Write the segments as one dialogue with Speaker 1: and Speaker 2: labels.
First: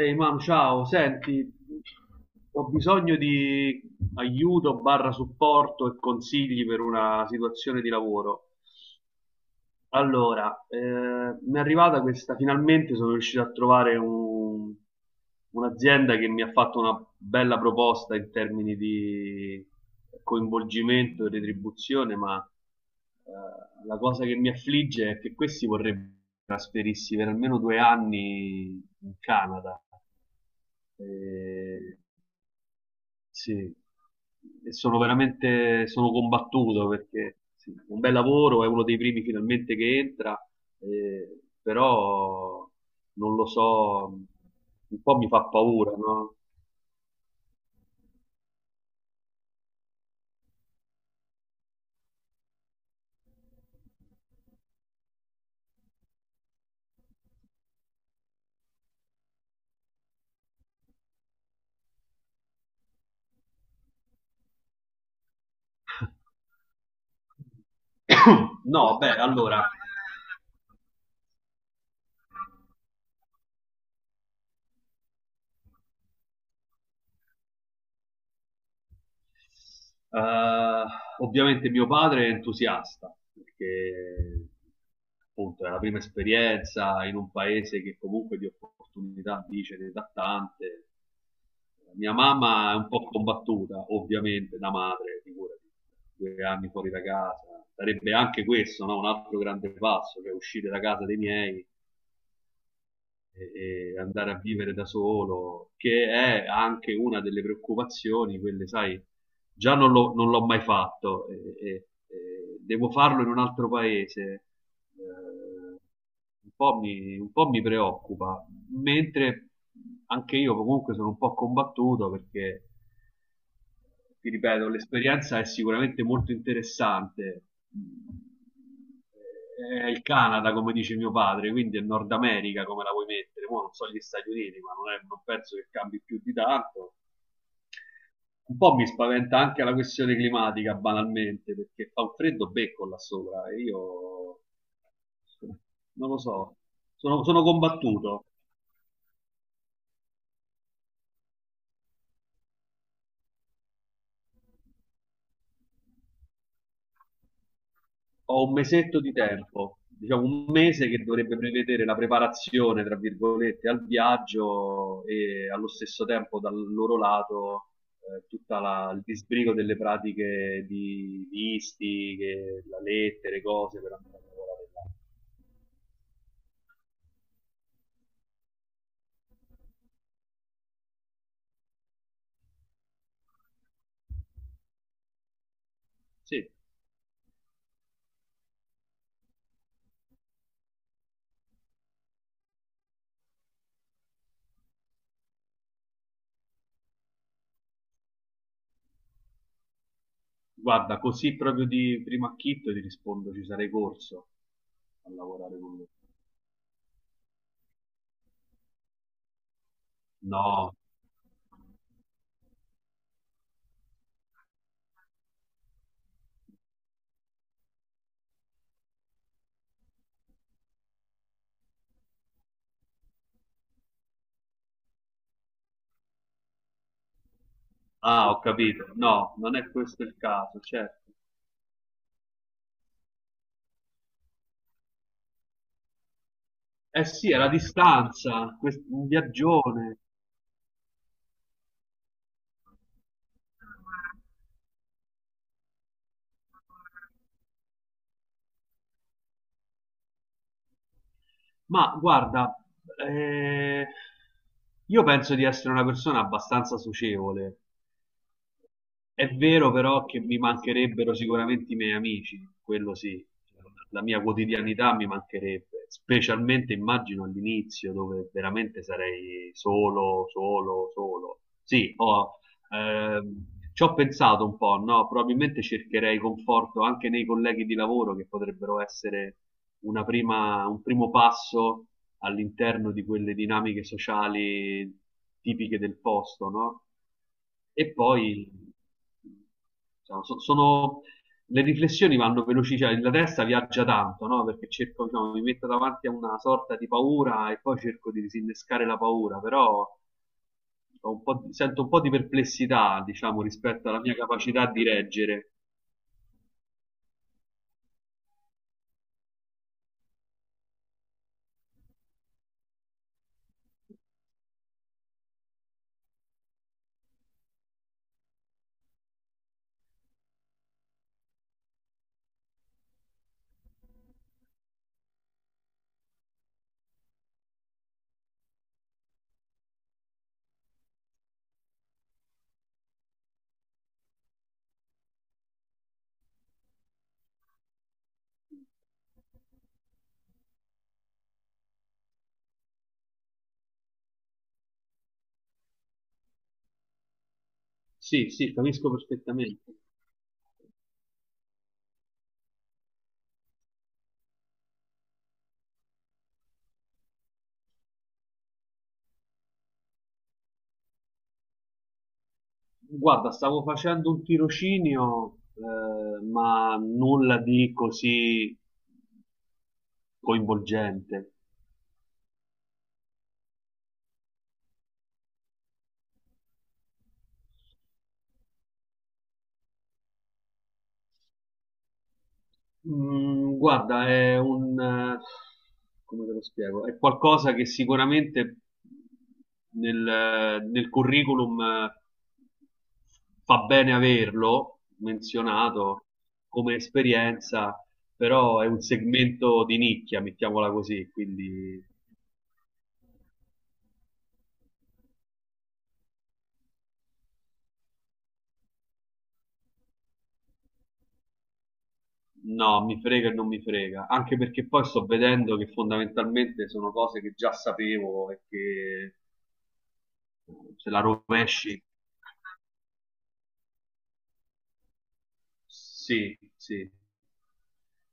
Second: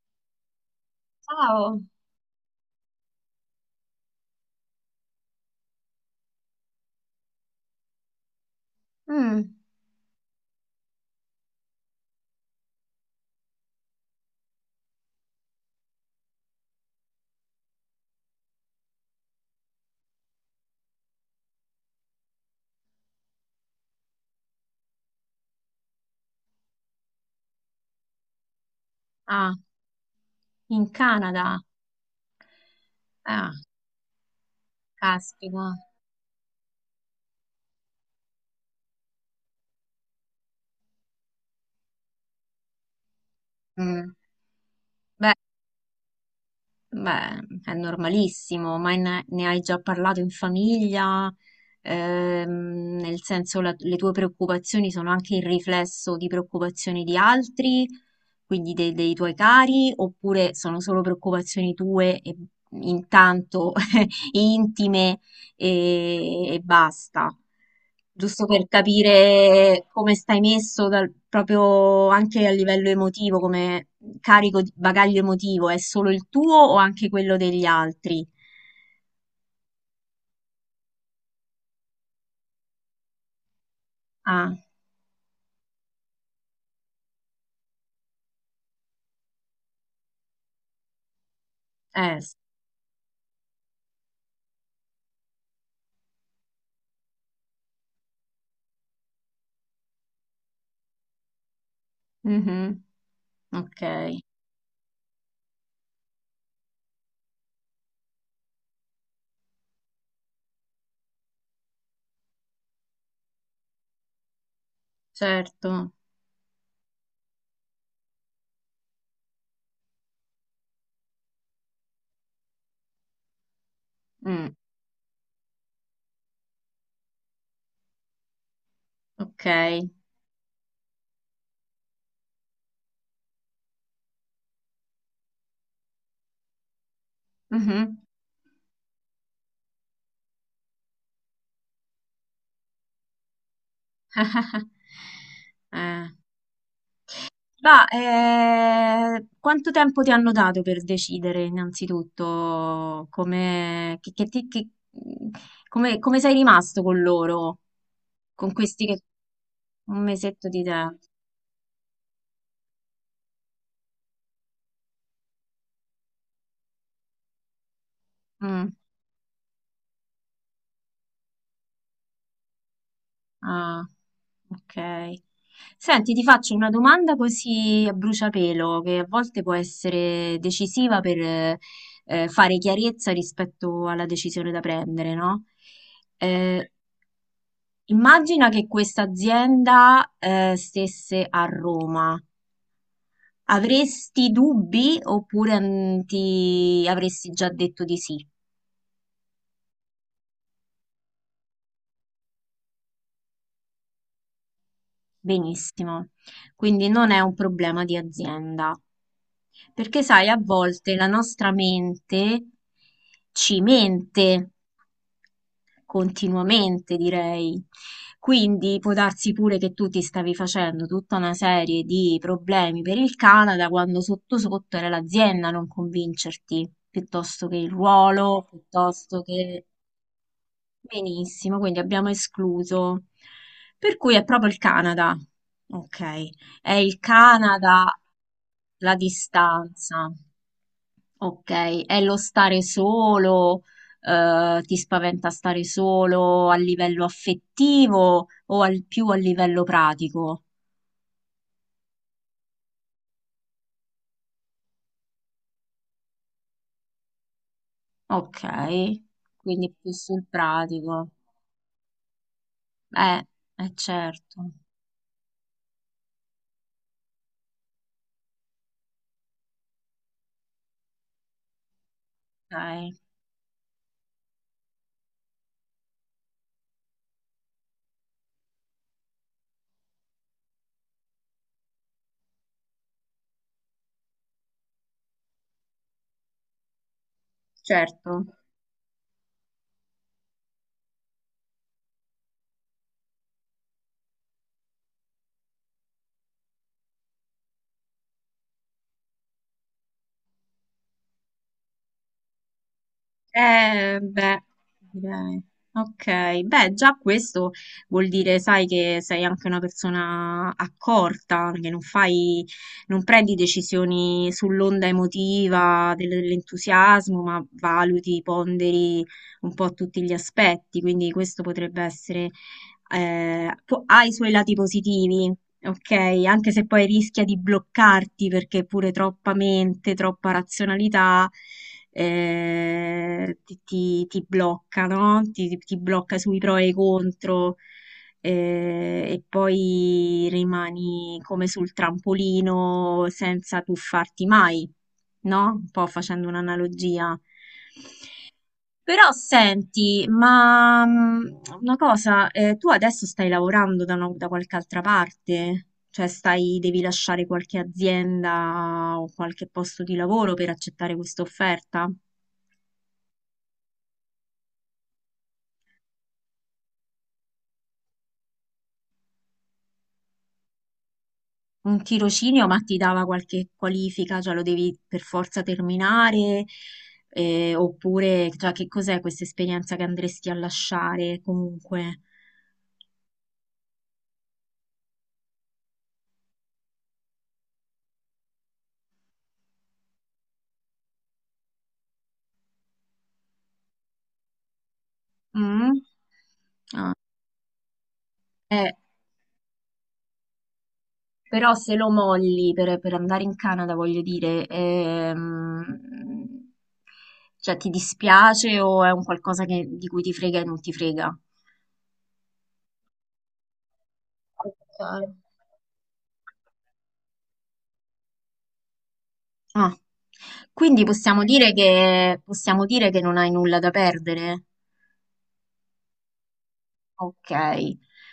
Speaker 1: Ehi Mam, ciao, senti,
Speaker 2: Wow.
Speaker 1: ho bisogno di aiuto barra supporto e consigli per una situazione di lavoro.
Speaker 2: Mm.
Speaker 1: Allora, mi è arrivata questa. Finalmente sono riuscito a trovare un'azienda che mi ha fatto una bella proposta in termini di coinvolgimento e retribuzione, ma la cosa che mi affligge è che questi vorrebbero trasferirsi per almeno 2 anni in
Speaker 2: Ah,
Speaker 1: Canada.
Speaker 2: in Canada.
Speaker 1: E,
Speaker 2: Ah,
Speaker 1: sì, e sono
Speaker 2: caspita.
Speaker 1: veramente sono combattuto perché sì, un bel lavoro, è uno dei primi finalmente che entra. Però non lo so,
Speaker 2: Mm.
Speaker 1: un po' mi
Speaker 2: Beh,
Speaker 1: fa paura, no?
Speaker 2: beh, è normalissimo, ma ne hai già parlato in famiglia? Nel senso le tue preoccupazioni sono anche il riflesso di preoccupazioni di altri, quindi dei tuoi cari, oppure sono solo preoccupazioni tue e intanto intime e basta. Giusto per
Speaker 1: No, beh, allora,
Speaker 2: capire come stai messo proprio anche a livello emotivo, come carico di bagaglio emotivo, è solo il tuo o anche quello degli altri?
Speaker 1: Uh, ovviamente mio padre è entusiasta perché
Speaker 2: Ah,
Speaker 1: appunto è la prima esperienza in un paese che comunque di opportunità dice ne dà tante. Mia
Speaker 2: eh, s-
Speaker 1: mamma è un po' combattuta, ovviamente, da madre, figurati, 2 anni fuori da casa. Sarebbe anche questo, no? Un altro grande passo, cioè uscire da casa dei miei
Speaker 2: mhm, ok,
Speaker 1: e andare a vivere da solo, che è anche una delle preoccupazioni, quelle, sai, già non l'ho mai fatto, e devo farlo in un altro paese. eh,
Speaker 2: certo,
Speaker 1: un po' mi preoccupa, mentre anche io comunque sono un po' combattuto perché, ti
Speaker 2: mm,
Speaker 1: ripeto, l'esperienza è sicuramente molto interessante.
Speaker 2: ok,
Speaker 1: È il Canada, come dice mio padre, quindi è Nord America come la vuoi mettere. Mo non so gli Stati Uniti, ma non, non penso che cambi più di tanto.
Speaker 2: mhm.
Speaker 1: Un po' mi spaventa anche la questione climatica, banalmente, perché fa un freddo becco là sopra e io
Speaker 2: Eh.
Speaker 1: non lo so, sono
Speaker 2: Ma
Speaker 1: combattuto.
Speaker 2: quanto tempo ti hanno dato per decidere innanzitutto come, come sei rimasto con loro?
Speaker 1: Ho
Speaker 2: Con
Speaker 1: un
Speaker 2: questi che...
Speaker 1: mesetto di tempo,
Speaker 2: Un
Speaker 1: diciamo un
Speaker 2: mesetto di
Speaker 1: mese
Speaker 2: tempo.
Speaker 1: che dovrebbe prevedere la preparazione, tra virgolette, al viaggio e allo stesso tempo dal loro lato,
Speaker 2: Mm,
Speaker 1: il disbrigo delle pratiche di visti, la lettera, cose
Speaker 2: ah,
Speaker 1: per andare a lavorare là.
Speaker 2: ok. Senti, ti faccio una domanda così a bruciapelo, che a volte può essere decisiva per fare chiarezza rispetto alla decisione da prendere, no?
Speaker 1: Sì.
Speaker 2: Eh, immagina che questa azienda stesse a Roma. Avresti dubbi oppure mm, ti avresti già detto di sì?
Speaker 1: Guarda, così proprio di primo acchito ti rispondo, ci sarei corso a lavorare con lui.
Speaker 2: Benissimo. Quindi non è un problema di azienda. Perché sai, a
Speaker 1: No,
Speaker 2: volte la nostra mente ci mente, continuamente, direi. Quindi può darsi pure che tu ti stavi facendo tutta una serie di problemi per il Canada quando sotto sotto era l'azienda a non convincerti, piuttosto che il
Speaker 1: ah, ho
Speaker 2: ruolo,
Speaker 1: capito.
Speaker 2: piuttosto
Speaker 1: No, non
Speaker 2: che...
Speaker 1: è questo il caso, certo.
Speaker 2: Benissimo, quindi abbiamo escluso. Per cui è proprio il Canada. Ok, è il
Speaker 1: Eh sì, è la
Speaker 2: Canada,
Speaker 1: distanza,
Speaker 2: la
Speaker 1: un viaggione.
Speaker 2: distanza. Ok, è lo stare solo. Ti spaventa stare solo a livello affettivo o più a livello pratico?
Speaker 1: Ma guarda, eh, io penso di essere una persona abbastanza socievole.
Speaker 2: Ok,
Speaker 1: È vero
Speaker 2: quindi più
Speaker 1: però che
Speaker 2: sul
Speaker 1: mi
Speaker 2: pratico.
Speaker 1: mancherebbero sicuramente i miei amici, quello
Speaker 2: Eh,
Speaker 1: sì,
Speaker 2: eh
Speaker 1: la mia
Speaker 2: certo,
Speaker 1: quotidianità mi mancherebbe, specialmente immagino all'inizio dove veramente sarei solo, solo, solo. Sì,
Speaker 2: ok,
Speaker 1: ehm, ci ho pensato un po', no? Probabilmente cercherei conforto anche nei colleghi di lavoro che potrebbero essere un primo passo all'interno di quelle dinamiche sociali tipiche del posto, no? E
Speaker 2: certo.
Speaker 1: poi, diciamo, le riflessioni vanno veloci, cioè la testa viaggia tanto, no? Perché cerco, diciamo, mi metto davanti a una sorta di paura e poi cerco di disinnescare la paura, però ho un po' di- sento un po' di perplessità, diciamo, rispetto alla mia
Speaker 2: Beh,
Speaker 1: capacità di
Speaker 2: direi.
Speaker 1: reggere.
Speaker 2: Ok, beh, già questo vuol dire, sai, che sei anche una persona accorta, che non prendi decisioni sull'onda emotiva dell'entusiasmo, ma valuti, ponderi un po' tutti gli aspetti, quindi questo potrebbe essere ha i suoi lati positivi, ok? Anche se poi rischia di bloccarti perché pure troppa mente, troppa razionalità ti blocca, no? Ti blocca sui pro e i contro. Eh, e poi rimani come sul trampolino senza tuffarti mai, no? Un po' facendo un'analogia.
Speaker 1: Sì, sì, capisco
Speaker 2: Però
Speaker 1: perfettamente.
Speaker 2: senti, ma mm, una cosa, tu adesso stai lavorando da qualche altra parte? Cioè stai, devi lasciare qualche azienda o qualche posto di lavoro per accettare questa offerta?
Speaker 1: Guarda, stavo facendo un tirocinio, ma nulla di così coinvolgente.
Speaker 2: Un tirocinio, ma ti dava qualche qualifica, cioè lo devi per forza terminare? Oppure, cioè, che cos'è questa esperienza che andresti a lasciare comunque?
Speaker 1: Guarda, come te lo spiego? È qualcosa che sicuramente nel curriculum, fa bene averlo
Speaker 2: Mm?
Speaker 1: menzionato come
Speaker 2: Ah,
Speaker 1: esperienza, però è
Speaker 2: eh,
Speaker 1: un segmento di nicchia, mettiamola così,
Speaker 2: però se
Speaker 1: quindi
Speaker 2: lo molli per andare in Canada, voglio dire, cioè ti dispiace o è un qualcosa di cui ti frega e non ti frega?
Speaker 1: no, mi frega e non mi frega, anche perché
Speaker 2: Ok.
Speaker 1: poi sto vedendo che fondamentalmente sono cose che già sapevo e che
Speaker 2: Ah, quindi
Speaker 1: se la rovesci,
Speaker 2: possiamo dire che non hai nulla da perdere?
Speaker 1: sì, sì.
Speaker 2: Ok.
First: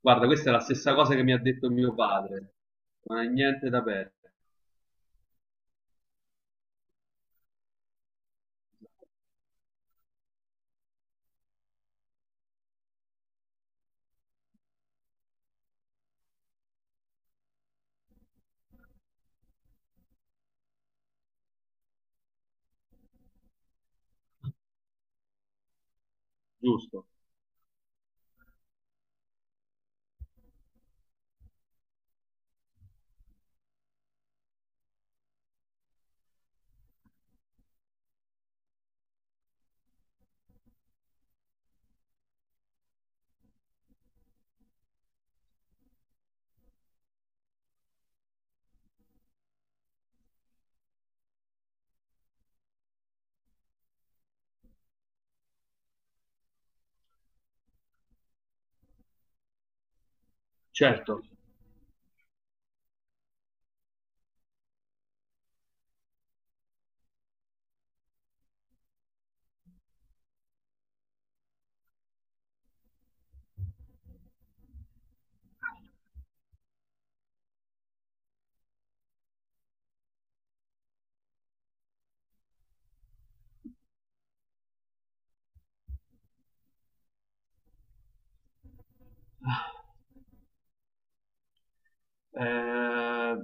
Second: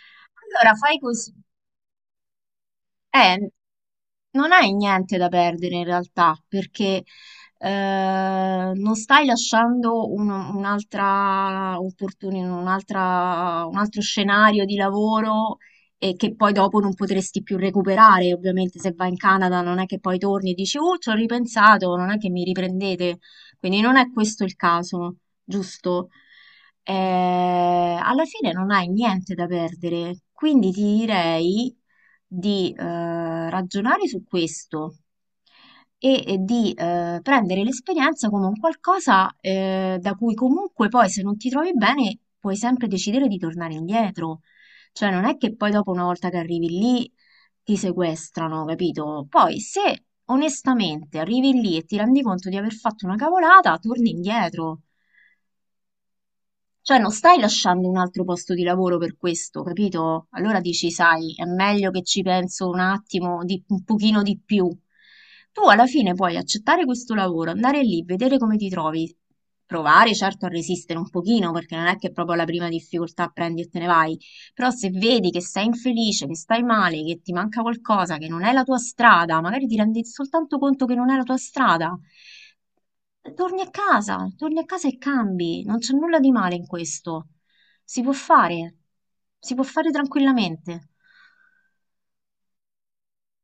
Speaker 1: Guarda, questa è la stessa
Speaker 2: fai
Speaker 1: cosa che
Speaker 2: così.
Speaker 1: mi ha detto mio padre. Non è
Speaker 2: Eh,
Speaker 1: niente da perdere.
Speaker 2: Non hai niente da perdere in realtà, perché non stai lasciando un'altra opportunità, un altro scenario di lavoro e che poi dopo non potresti più recuperare. Ovviamente se vai in Canada non è che poi torni e dici, oh, ci ho ripensato, non è che mi riprendete. Quindi non è questo il caso, giusto?
Speaker 1: Giusto,
Speaker 2: Eh, alla fine non hai niente da perdere, quindi ti direi di ragionare su questo e di prendere l'esperienza come un qualcosa da cui comunque poi se non ti trovi bene puoi sempre decidere di tornare indietro. Cioè non è che poi dopo una volta che arrivi lì ti sequestrano, capito? Poi se onestamente arrivi lì e ti rendi conto di aver fatto una cavolata, torni indietro. Cioè non stai lasciando un altro posto di lavoro per questo, capito? Allora dici,
Speaker 1: certo.
Speaker 2: sai, è meglio che ci penso un attimo, un pochino di più. Tu alla fine puoi accettare questo lavoro, andare lì, vedere come ti trovi, provare certo a resistere un pochino, perché non è che proprio alla prima difficoltà prendi e te ne vai, però se vedi che sei infelice, che stai male, che ti manca qualcosa, che non è la tua strada, magari ti rendi soltanto conto che non è la tua strada. Torni a casa e cambi, non c'è nulla di male in questo. Si può fare, si può
Speaker 1: Ah,
Speaker 2: fare tranquillamente.
Speaker 1: eh,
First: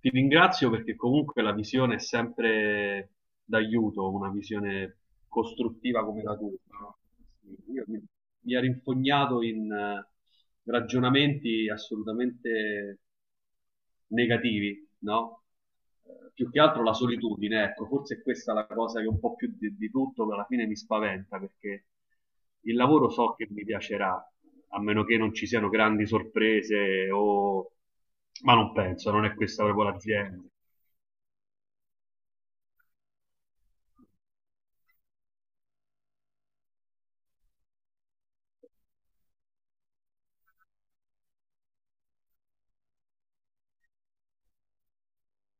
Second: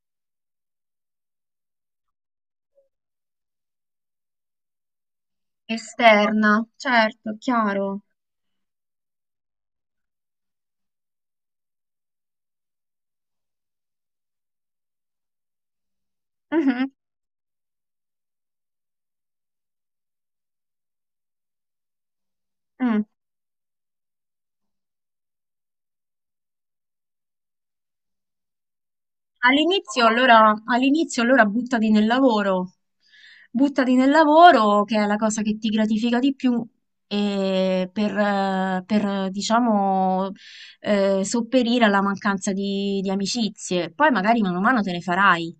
Speaker 1: ti ringrazio perché comunque la visione è sempre d'aiuto, una visione costruttiva come la tua,
Speaker 2: Esterna,
Speaker 1: no?
Speaker 2: certo,
Speaker 1: Io
Speaker 2: chiaro.
Speaker 1: mi ha rinfognato in ragionamenti assolutamente negativi, no? Più che altro
Speaker 2: Mhm,
Speaker 1: la solitudine, ecco, forse è questa è la cosa che un po' più di tutto alla fine mi spaventa perché il
Speaker 2: mm.
Speaker 1: lavoro so che mi piacerà, a meno che non ci siano grandi sorprese o, ma non penso, non è questa proprio l'azienda.
Speaker 2: All'inizio allora buttati nel lavoro che è la cosa che ti gratifica di più e diciamo sopperire alla mancanza di amicizie. Poi magari mano a mano te ne farai.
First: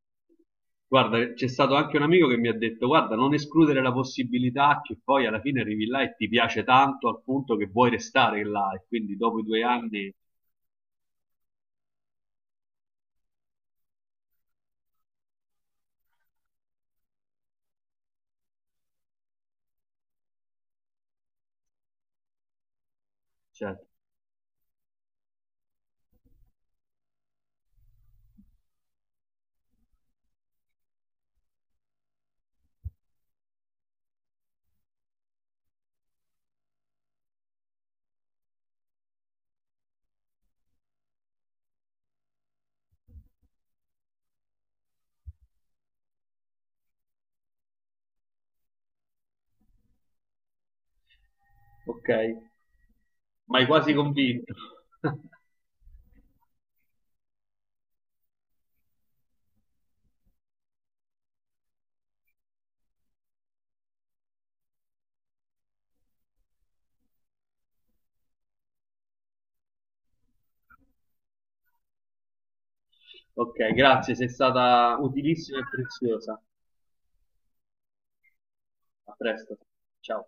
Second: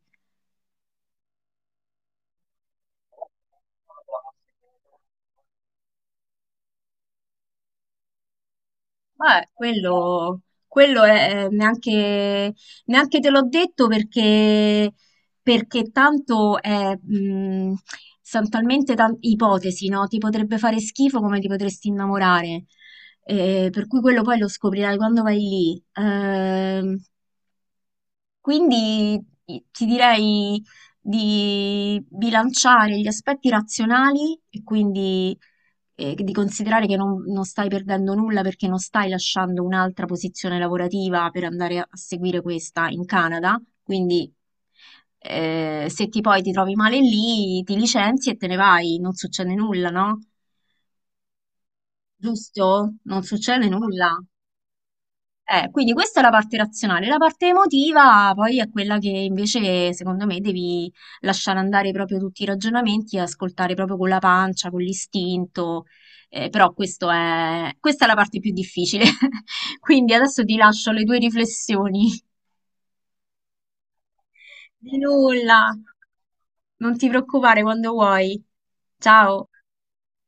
Speaker 1: Guarda, c'è stato anche un amico che mi ha detto, guarda, non escludere la possibilità che poi alla fine arrivi là e ti piace tanto al punto che vuoi restare là e quindi dopo
Speaker 2: Ma
Speaker 1: i 2 anni,
Speaker 2: quello neanche, neanche te l'ho detto perché, perché tanto è, sono talmente tante ipotesi, no? Ti potrebbe fare schifo come ti potresti innamorare.
Speaker 1: cioè,
Speaker 2: Per cui quello poi lo scoprirai quando vai lì. Quindi ti direi di bilanciare gli aspetti razionali e quindi di considerare che non stai perdendo nulla perché non stai lasciando un'altra posizione lavorativa per andare a seguire questa in Canada. Quindi se ti poi ti trovi male lì, ti licenzi e te ne vai, non succede nulla, no?
Speaker 1: ok,
Speaker 2: Giusto? Non
Speaker 1: ma hai
Speaker 2: succede
Speaker 1: quasi
Speaker 2: nulla.
Speaker 1: convinto.
Speaker 2: Quindi questa è la parte razionale, la parte emotiva poi è quella che invece secondo me devi lasciare andare proprio tutti i ragionamenti e ascoltare proprio con la pancia, con l'istinto, però questo è... questa è la parte più difficile. Quindi adesso ti lascio le tue riflessioni.
Speaker 1: Ok, grazie, sei
Speaker 2: Di
Speaker 1: stata utilissima
Speaker 2: nulla,
Speaker 1: e preziosa.
Speaker 2: non ti preoccupare quando vuoi.
Speaker 1: A
Speaker 2: Ciao.
Speaker 1: presto. Ciao.